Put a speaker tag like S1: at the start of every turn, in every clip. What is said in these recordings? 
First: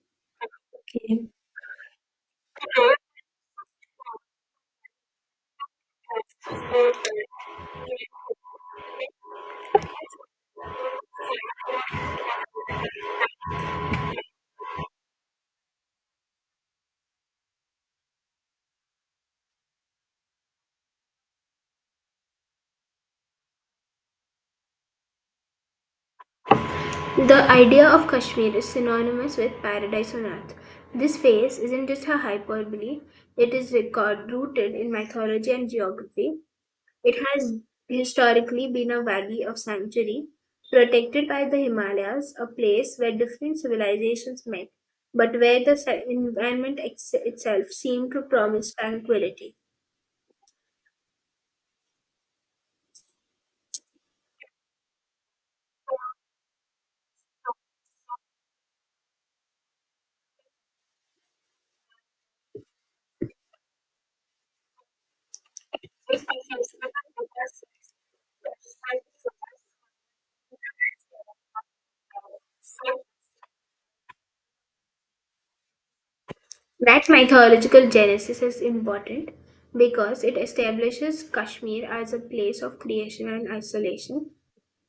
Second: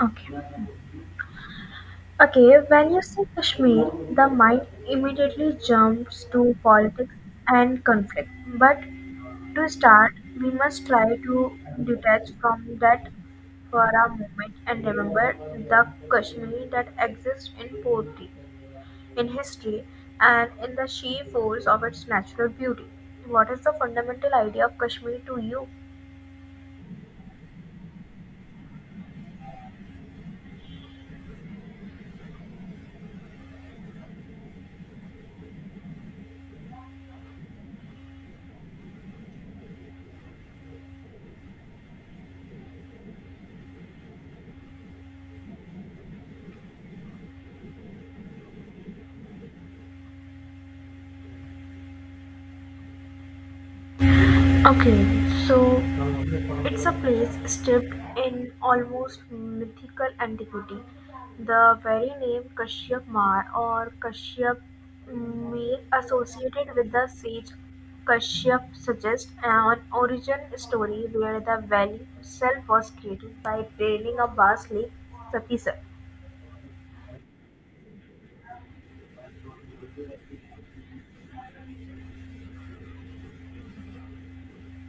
S1: Okay.
S2: Okay.
S1: Okay, when you say Kashmir, the mind immediately jumps to politics and conflict. But to start, we must try to detach from that for a moment and remember the Kashmir that exists in poetry, in history, and in the sheer force of its natural beauty. What is the fundamental idea of Kashmir to you?
S2: The idea of Kashmir is synonymous with paradise on earth. This phase isn't just a hyperbole, it is rooted in mythology and geography. It has historically been a valley of sanctuary, protected by the Himalayas, a place where different civilizations met, but where the itself seemed to promise tranquility.
S1: Okay, so it's a place steeped in almost mythical antiquity. The very name Kashyap Mar or Kashyap Mir associated with the sage Kashyap suggests an origin story where the valley itself was created by draining a vast lake, Sapisar.
S2: That mythological genesis is important because it establishes Kashmir as a place of creation and isolation.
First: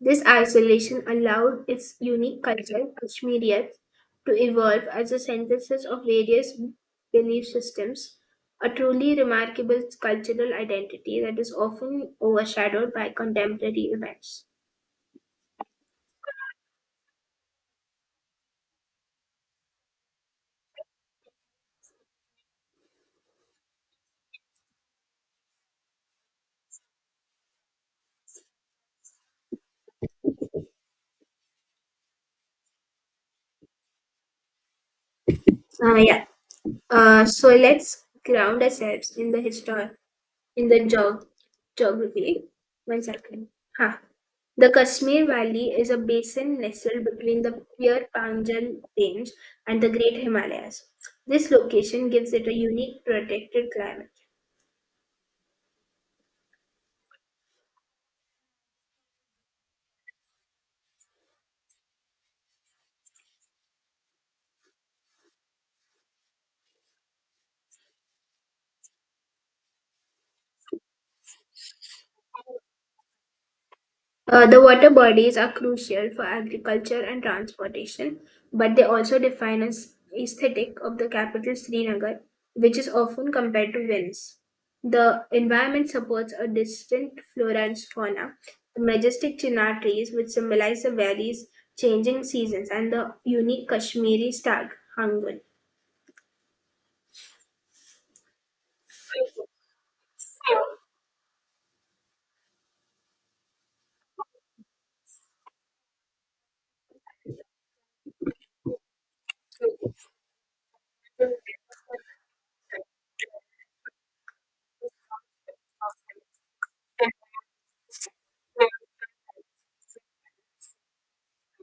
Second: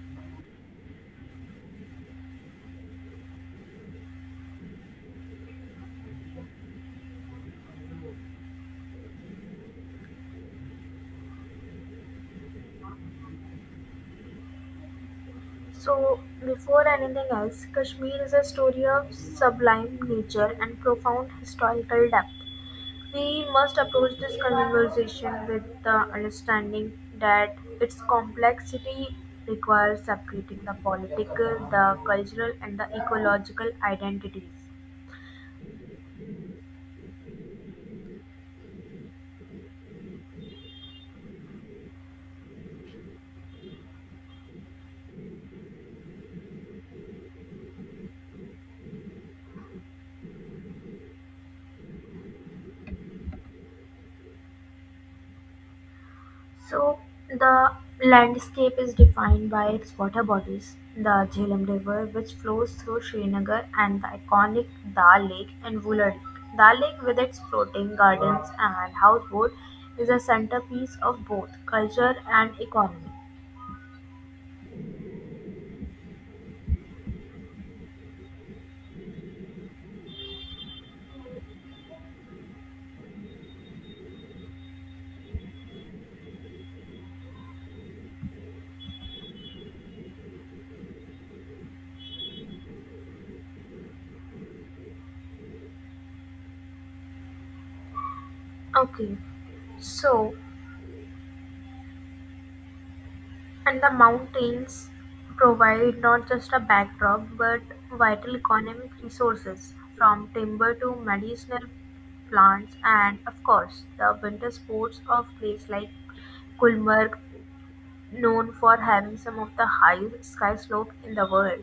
S2: This isolation allowed its unique culture, Kashmiriyat, to evolve as a synthesis of various belief systems, a truly remarkable cultural identity that is often overshadowed by contemporary events.
S1: So, before anything else, Kashmir is a story of sublime nature and profound historical depth. We must approach this conversation with the understanding that its complexity requires separating the political, the cultural, and the ecological identities.
S2: Uh, yeah. So let's ground ourselves in the history, in the geography. One second. Huh. The Kashmir Valley is a basin nestled between the Pir Panjal Range and the Great Himalayas. This location gives it a unique protected climate.
S1: So, the landscape is defined by its water bodies. The Jhelum River, which flows through Srinagar, and the iconic Dal Lake and Wular Lake. Dal Lake, with its floating gardens and houseboat, is a centerpiece of both culture and economy.
S2: The water bodies are crucial for agriculture and transportation, but they also define an aesthetic of the capital Srinagar, which is often compared to Venice. The environment supports a distinct flora and fauna, the majestic chinar trees, which symbolize the valley's changing seasons, and the unique Kashmiri stag, Hangun.
S1: Okay, so, and the mountains provide not just a backdrop but vital economic resources from timber to medicinal plants and of course the winter sports of place like Gulmarg, known for having some of the highest ski slope in the world.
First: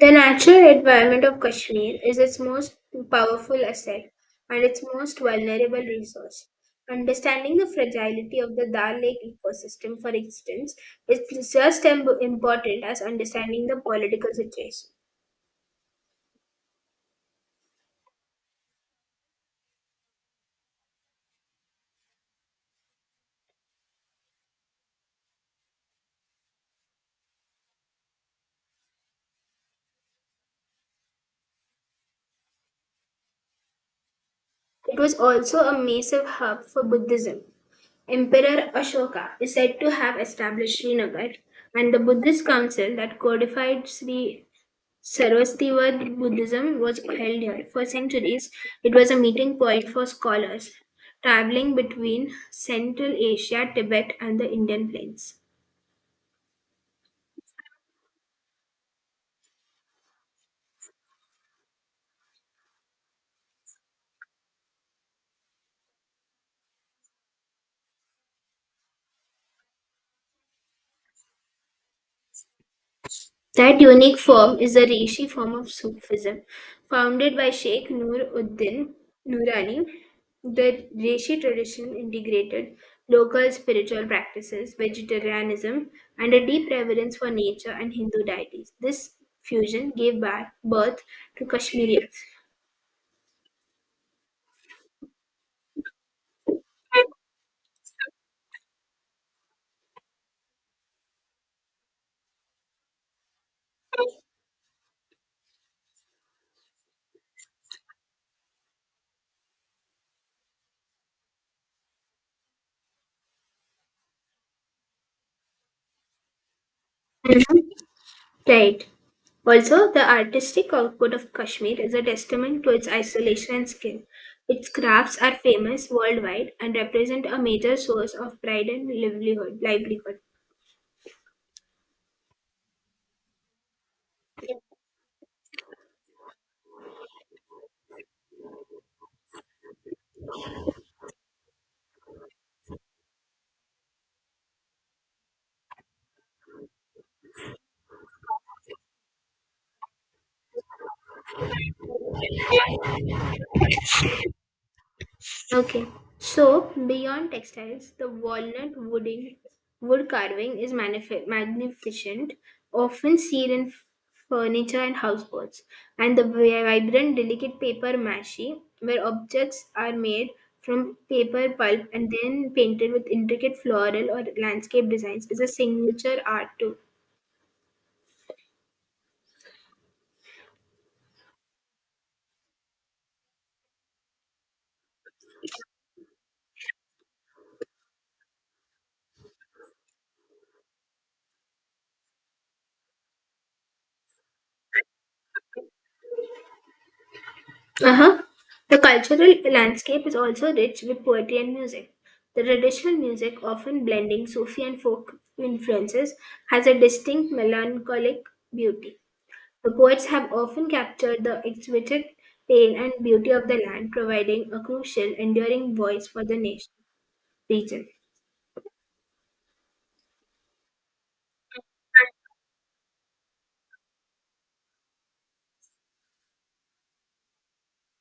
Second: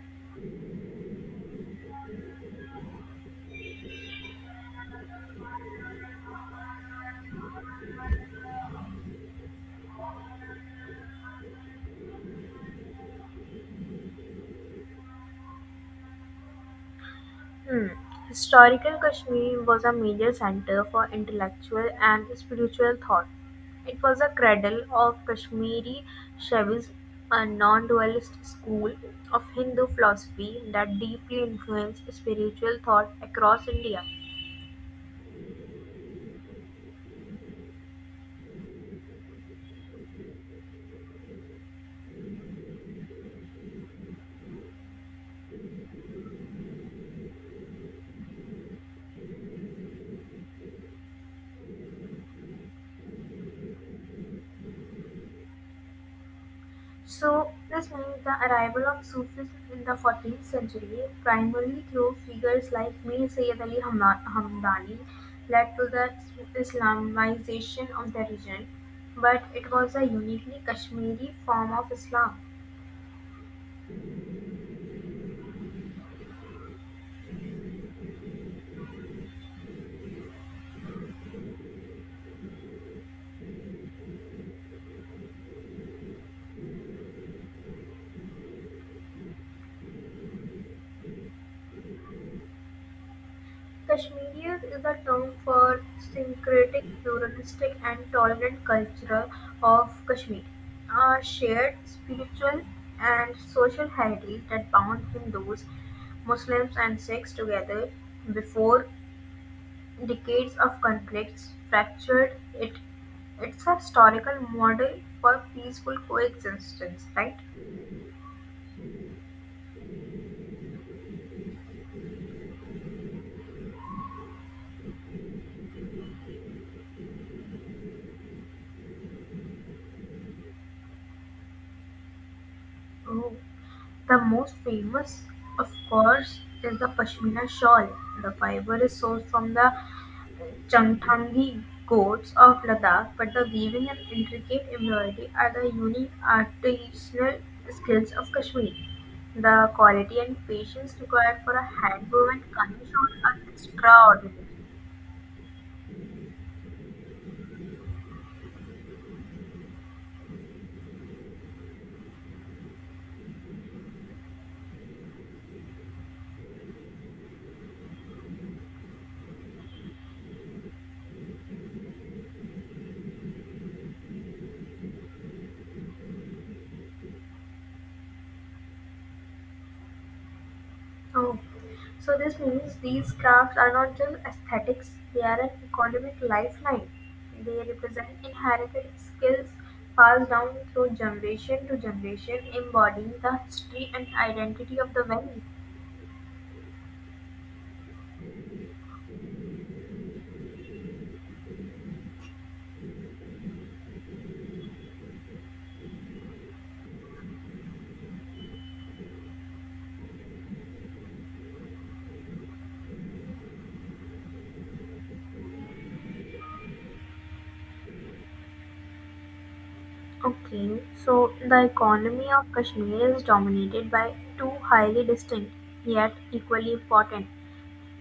S2: The natural environment of Kashmir is its most powerful asset and its most vulnerable resource. Understanding the fragility of the Dal Lake ecosystem, for instance, is just as important as understanding the political situation.
S1: Hmm. Historical Kashmir was a major center for intellectual and spiritual thought. It was a cradle of Kashmiri Shaivism, a non dualist school of Hindu philosophy that deeply influenced spiritual thought across India.
S2: It was also a massive hub for Buddhism. Emperor Ashoka is said to have established Srinagar and the Buddhist council that codified Sri Sarvastivada Buddhism was held here. For centuries, it was a meeting point for scholars traveling between Central Asia, Tibet, and the Indian plains.
S1: So, this means the arrival of Sufism in the 14th century, primarily through figures like Mir Hamdani, led to the Islamization of the region, but it was a uniquely Kashmiri form of Islam.
S2: That unique form is the Rishi form of Sufism. Founded by Sheikh Nur Uddin Nurani, the Rishi tradition integrated local spiritual practices, vegetarianism, and a deep reverence for nature and Hindu deities. This fusion gave birth to Kashmiri.
S1: Kashmiriyat is a term for syncretic, pluralistic and tolerant culture of Kashmir, a shared spiritual and social heritage that bound Hindus, Muslims and Sikhs together before decades of conflicts fractured it. It's a historical model for peaceful coexistence, right?
S2: Right. Also, the artistic output of Kashmir is a testament to its isolation and skill. Its crafts are famous worldwide and represent a major source of pride and livelihood.
S1: The most famous, of course, is the pashmina shawl. The fiber is sourced from the Changthangi goats of Ladakh, but the weaving and intricate embroidery are the unique artisanal skills of Kashmir. The quality and patience required for a hand woven Kani shawl are extraordinary.
S2: Okay. So beyond textiles, the walnut wooding wood carving is magnificent, often seen in furniture and houseboats. And the vibrant, delicate paper mache, where objects are made from paper pulp and then painted with intricate floral or landscape designs, is a signature art too.
S1: Oh, so this means these crafts are not just aesthetics, they are an economic lifeline. They represent inherited skills passed down through generation to generation, embodying the history and identity of the valley.
S2: Uh-huh. The cultural landscape is also rich with poetry and music. The traditional music, often blending Sufi and folk influences, has a distinct melancholic beauty. The poets have often captured the exquisite pain and beauty of the land, providing a crucial, enduring voice for the nation region.
S1: Okay, so the economy of Kashmir is dominated by two highly distinct yet equally important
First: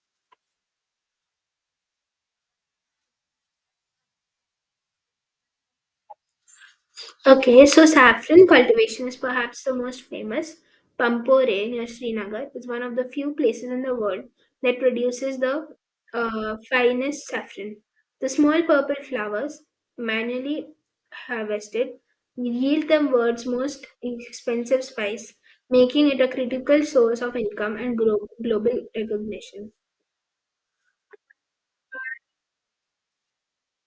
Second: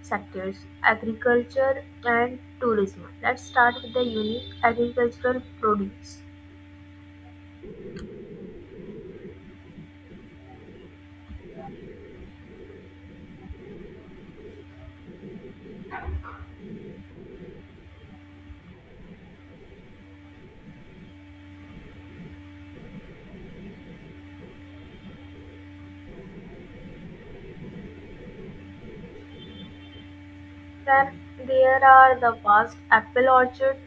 S1: sectors: agriculture and tourism. Let's start with the unique agricultural produce.
S2: Okay, so saffron cultivation is perhaps the most famous. Pampore near Srinagar is one of the few places in the world that produces the finest saffron. The small purple flowers, manually harvested, yield the world's most expensive spice, making it a critical source of income and global recognition.
S1: Then there are the vast apple orchards.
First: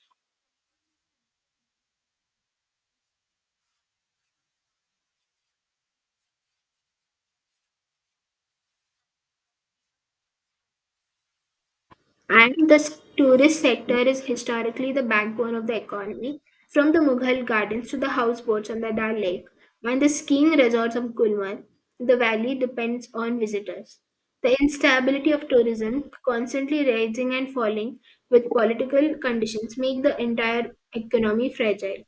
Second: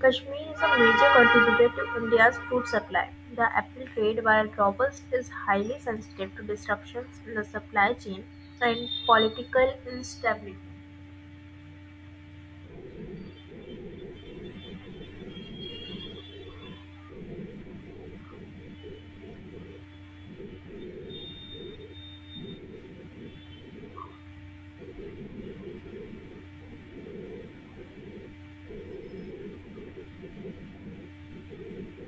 S1: Kashmir is a major contributor to India's food supply. The apple trade, while robust, is highly sensitive to disruptions in the supply chain and political instability.
S2: And the tourist sector is historically the backbone of the economy, from the Mughal gardens to the houseboats on the Dal Lake and the skiing resorts of Gulmarg. The valley depends on visitors. The instability of tourism, constantly rising and falling with political conditions, make the entire economy fragile.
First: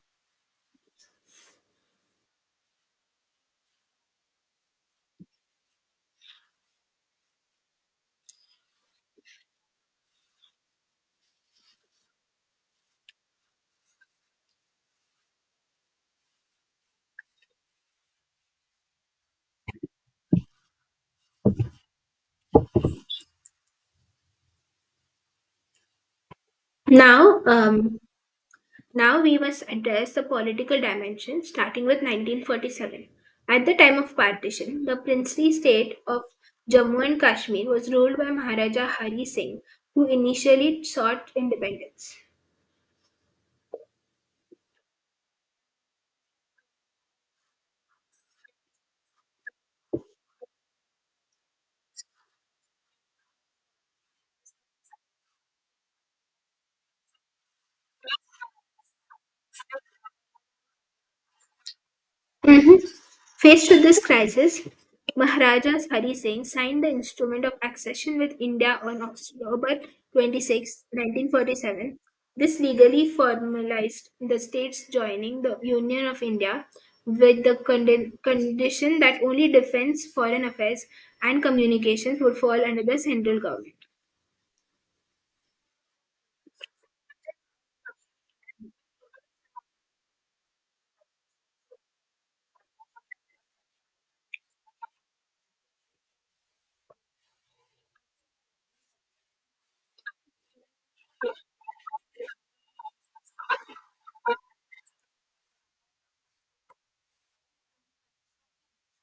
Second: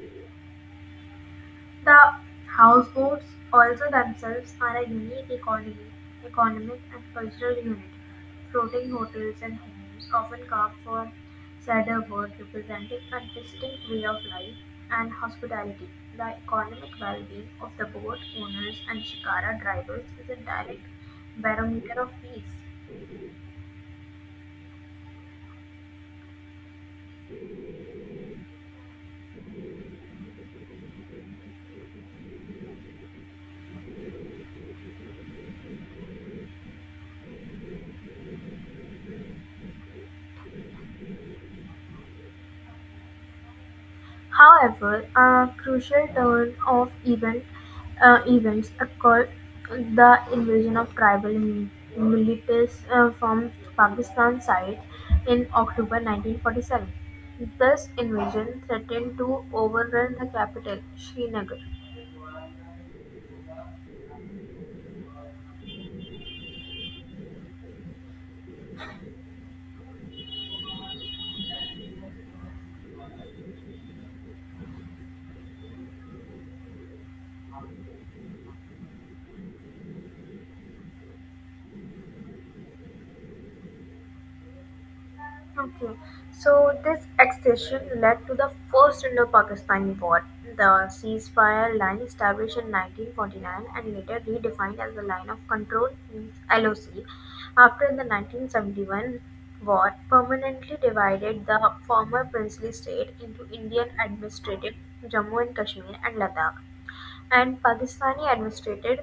S1: The houseboats also themselves are a unique economic and cultural unit. Floating hotels and homes, often carved from cedar wood, representing a distinct way of life and hospitality. The economic well-being of the boat owners and shikara drivers is a direct barometer of peace.
S2: Now, um, Now we must address the political dimension starting with 1947. At the time of partition, the princely state of Jammu and Kashmir was ruled by Maharaja Hari Singh, who initially sought independence.
S1: However, a crucial turn of events occurred: the invasion of militias from Pakistan side in October 1947. This invasion threatened to overrun the capital, Srinagar.
S2: Mhm. Faced with this crisis, Maharaja Hari Singh signed the Instrument of Accession with India on October 26, 1947. This legally formalized the states joining the Union of India with the condition that only defense, foreign affairs, and communications would fall under the central government.
S1: Okay, so this accession led to the first Indo-Pakistani War. The ceasefire line established in 1949 and later redefined as the Line of Control, LOC, after the 1971 war permanently divided the former princely state into Indian administrative Jammu and Kashmir and Ladakh, and Pakistani administrated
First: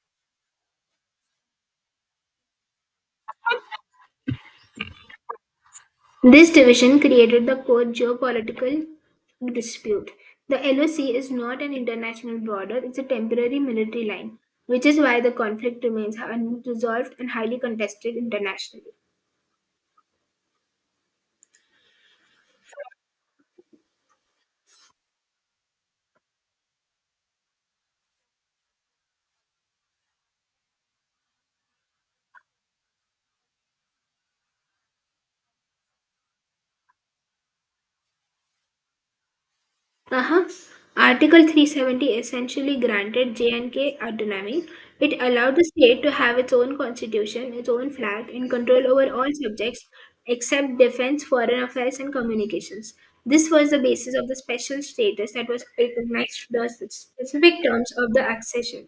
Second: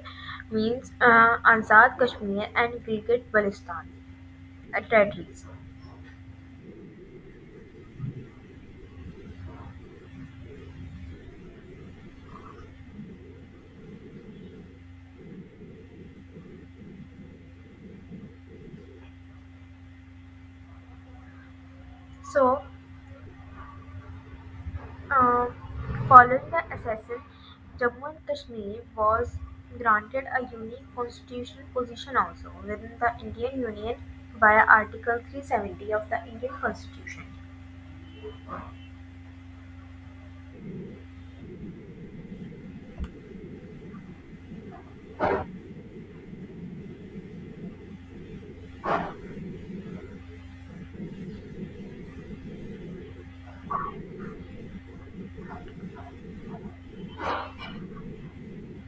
S1: means Azad Kashmir and Gilgit Baltistan territories.
S2: This division created the core geopolitical dispute. The LOC is not an international border, it's a temporary military line, which is why the conflict remains unresolved and highly contested internationally.
S1: So Uh, Following the accession, Jammu and Kashmir was granted a unique constitutional position also within the Indian Union via Article 370 of the Indian Constitution.
S2: Uh-huh. Article 370 essentially granted J&K autonomy. It allowed the state to have its own constitution, its own flag, and control over all subjects except defense, foreign affairs, and communications. This was the basis of the special status that was recognized to the specific terms of the accession.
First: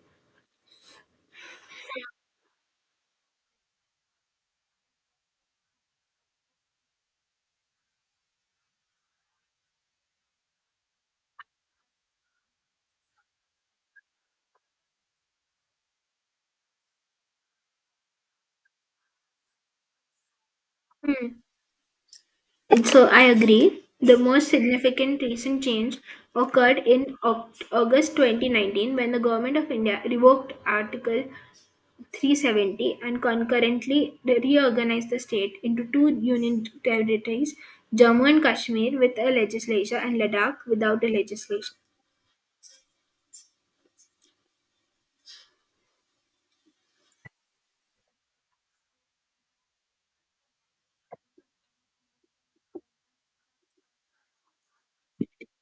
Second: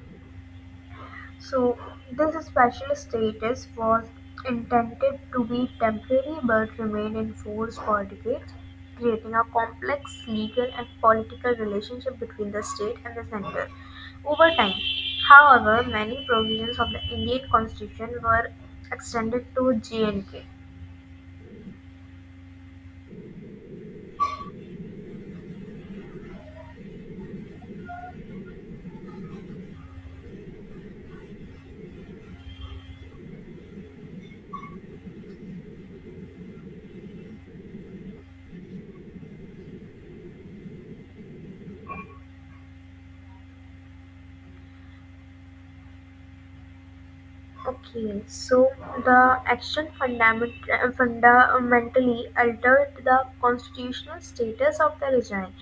S1: So, this special status was intended to be temporary but remained in force for decades, creating a complex legal and political relationship between the state and the center. Over time, however, many provisions of the Indian constitution were extended to J and K.
S2: Hmm. So I agree. The most significant recent change occurred in August 2019 when the government of India revoked Article 370 and concurrently reorganized the state into two union territories, Jammu and Kashmir with a legislature and Ladakh without a legislature.
S1: Okay, so the fundamentally altered the constitutional status of the region,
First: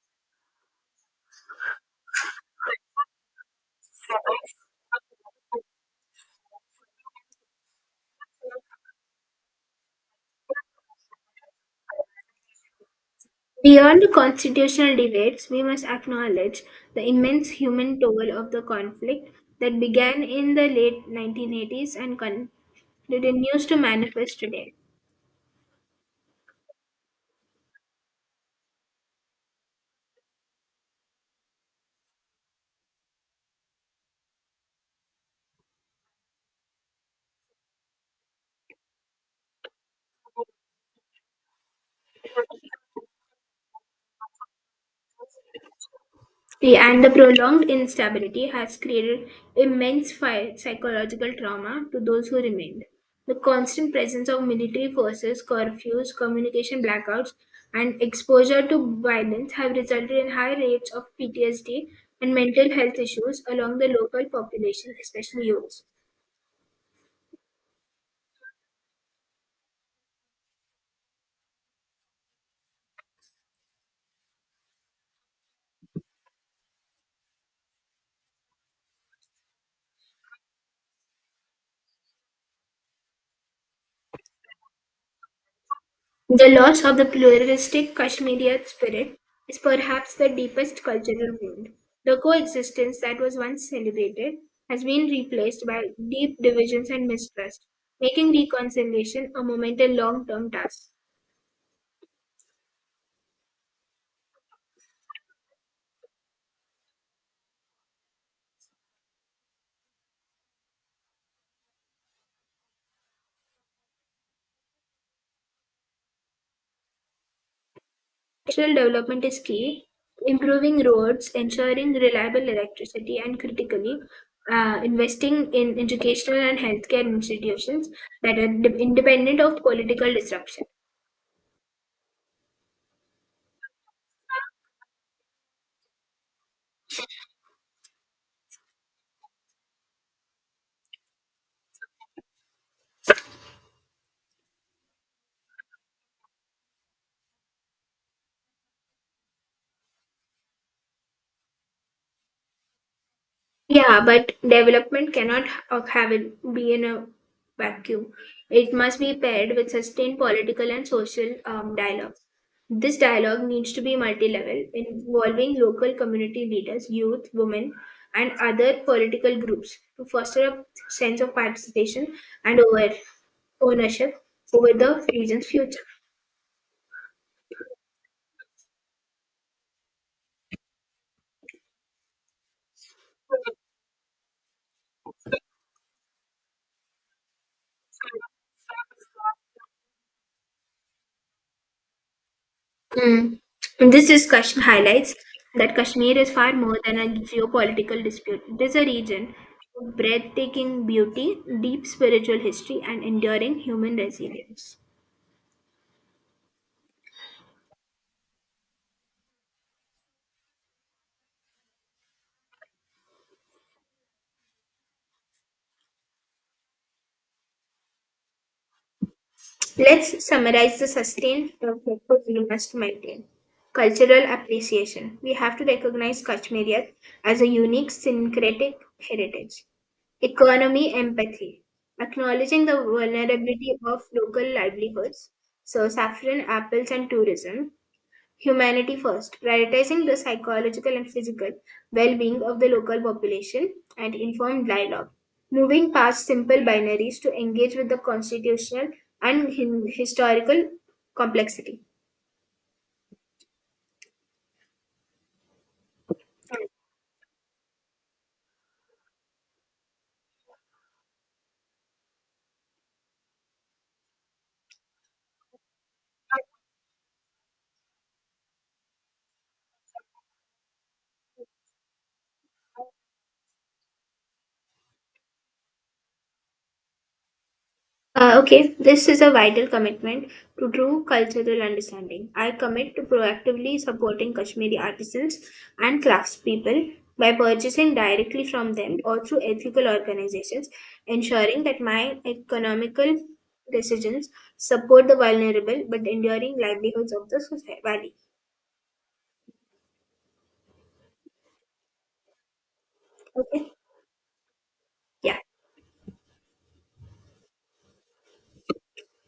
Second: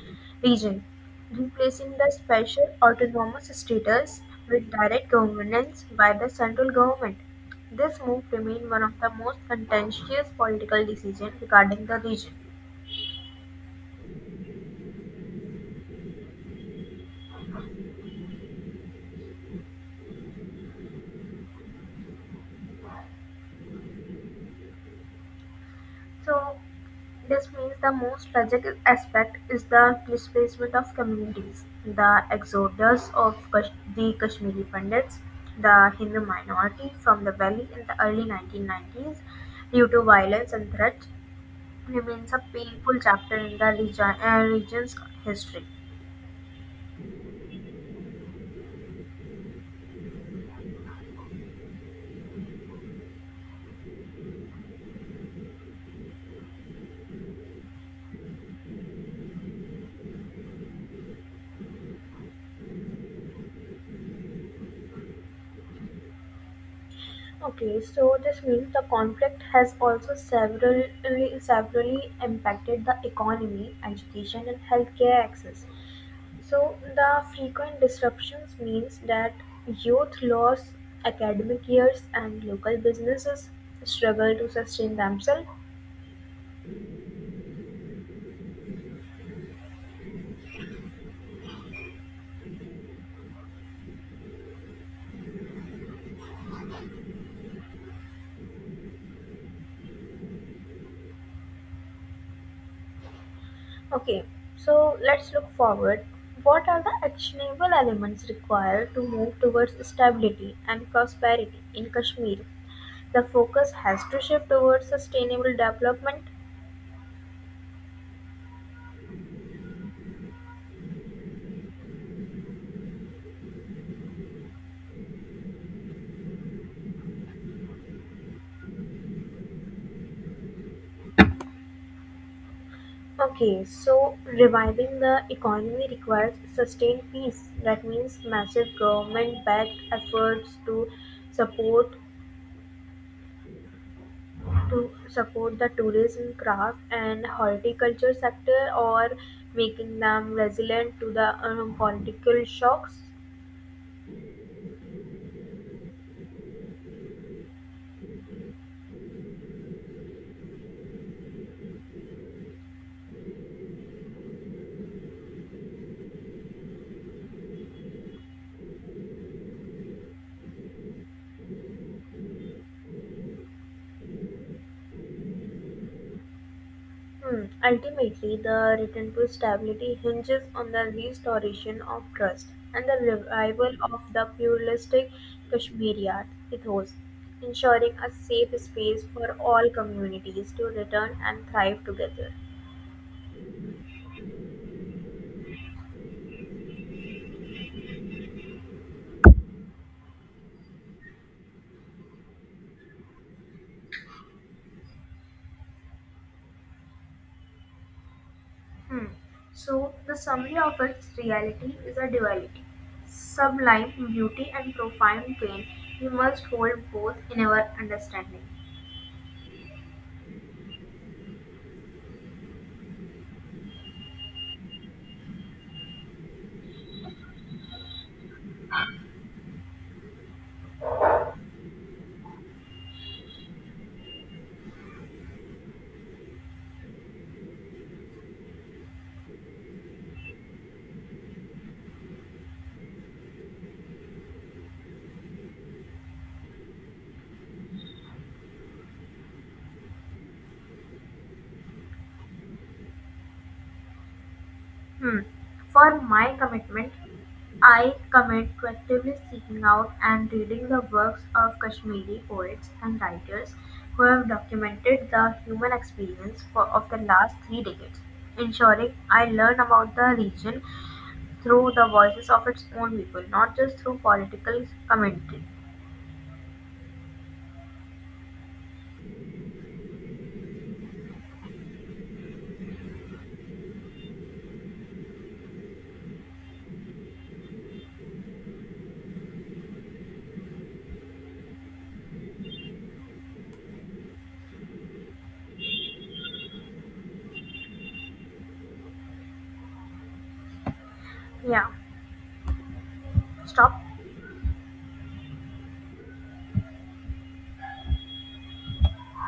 S1: region, replacing the special autonomous status with direct governance by the central government. This move remained one of the most contentious political decisions regarding the region.
S2: Beyond the constitutional debates, we must acknowledge the immense human toll of the conflict that began in the late 1980s and continues to manifest today.
S1: So this means the most tragic aspect is the displacement of communities, the exodus of the Kashmiri Pandits, the Hindu minority from the valley in the early 1990s due to violence and threats, remains a painful chapter in the region's history.
S2: See, and the prolonged instability has created immense psychological trauma to those who remained. The constant presence of military forces, curfews, communication blackouts, and exposure to violence have resulted in high rates of PTSD and mental health issues along the local population, especially youth.
S1: Okay, so this means the conflict has also severely impacted the economy, education, and healthcare access. So the frequent disruptions means that youth lose academic years and local businesses struggle to sustain themselves.
S2: The loss of the pluralistic Kashmiri spirit is perhaps the deepest cultural wound. The coexistence that was once celebrated has been replaced by deep divisions and mistrust, making reconciliation a monumental long term task.
S1: Okay, so let's look forward. What are the actionable elements required to move towards stability and prosperity in Kashmir? The focus has to shift towards sustainable development.
S2: Cultural development is key, improving roads, ensuring reliable electricity, and critically, investing in educational and healthcare institutions that are independent of political disruption.
S1: Okay, so reviving the economy requires sustained peace. That means massive government-backed efforts to support support the tourism, craft, and horticulture sector, or making them resilient to the political shocks.
S2: Yeah, but development cannot have it be in a vacuum. It must be paired with sustained political and social dialogue. This dialogue needs to be multi-level, involving local community leaders, youth, women, and other political groups to foster a sense of participation and over ownership over the region's future.
S1: Hmm. Ultimately, the return to stability hinges on the restoration of trust and the revival of the pluralistic Kashmiri art ethos, ensuring a safe space for all communities to return and thrive together.
S2: Mm. And highlights that Kashmir is far more than a geopolitical dispute. It is a region of breathtaking beauty, deep spiritual history, and enduring human resilience.
S1: Hmm. So, the summary of its reality is a duality: sublime beauty and profound pain we must hold both in our understanding.
S2: Let's summarize the sustained purpose we must maintain. Cultural appreciation. We have to recognize Kashmiriyat as a unique syncretic heritage. Economy empathy. Acknowledging the vulnerability of local livelihoods, so saffron, apples, and tourism, humanity first, prioritizing the psychological and physical well being of the local population, and informed dialogue. Moving past simple binaries to engage with the constitutional and historical complexity.
S1: Hmm. For my commitment, I commit to actively seeking out and reading the works of Kashmiri poets and writers who have documented the human experience of the last three decades, ensuring I learn about the region through the voices of its own people, not just through political commentary.
S2: Okay, this is a vital commitment to true cultural understanding. I commit to proactively supporting Kashmiri artisans and craftspeople by purchasing directly from them or through ethical organizations, ensuring that my economical decisions support the vulnerable but enduring livelihoods of the society. Valley.
S1: Yeah,
S2: Okay,
S1: stop.
S2: yeah.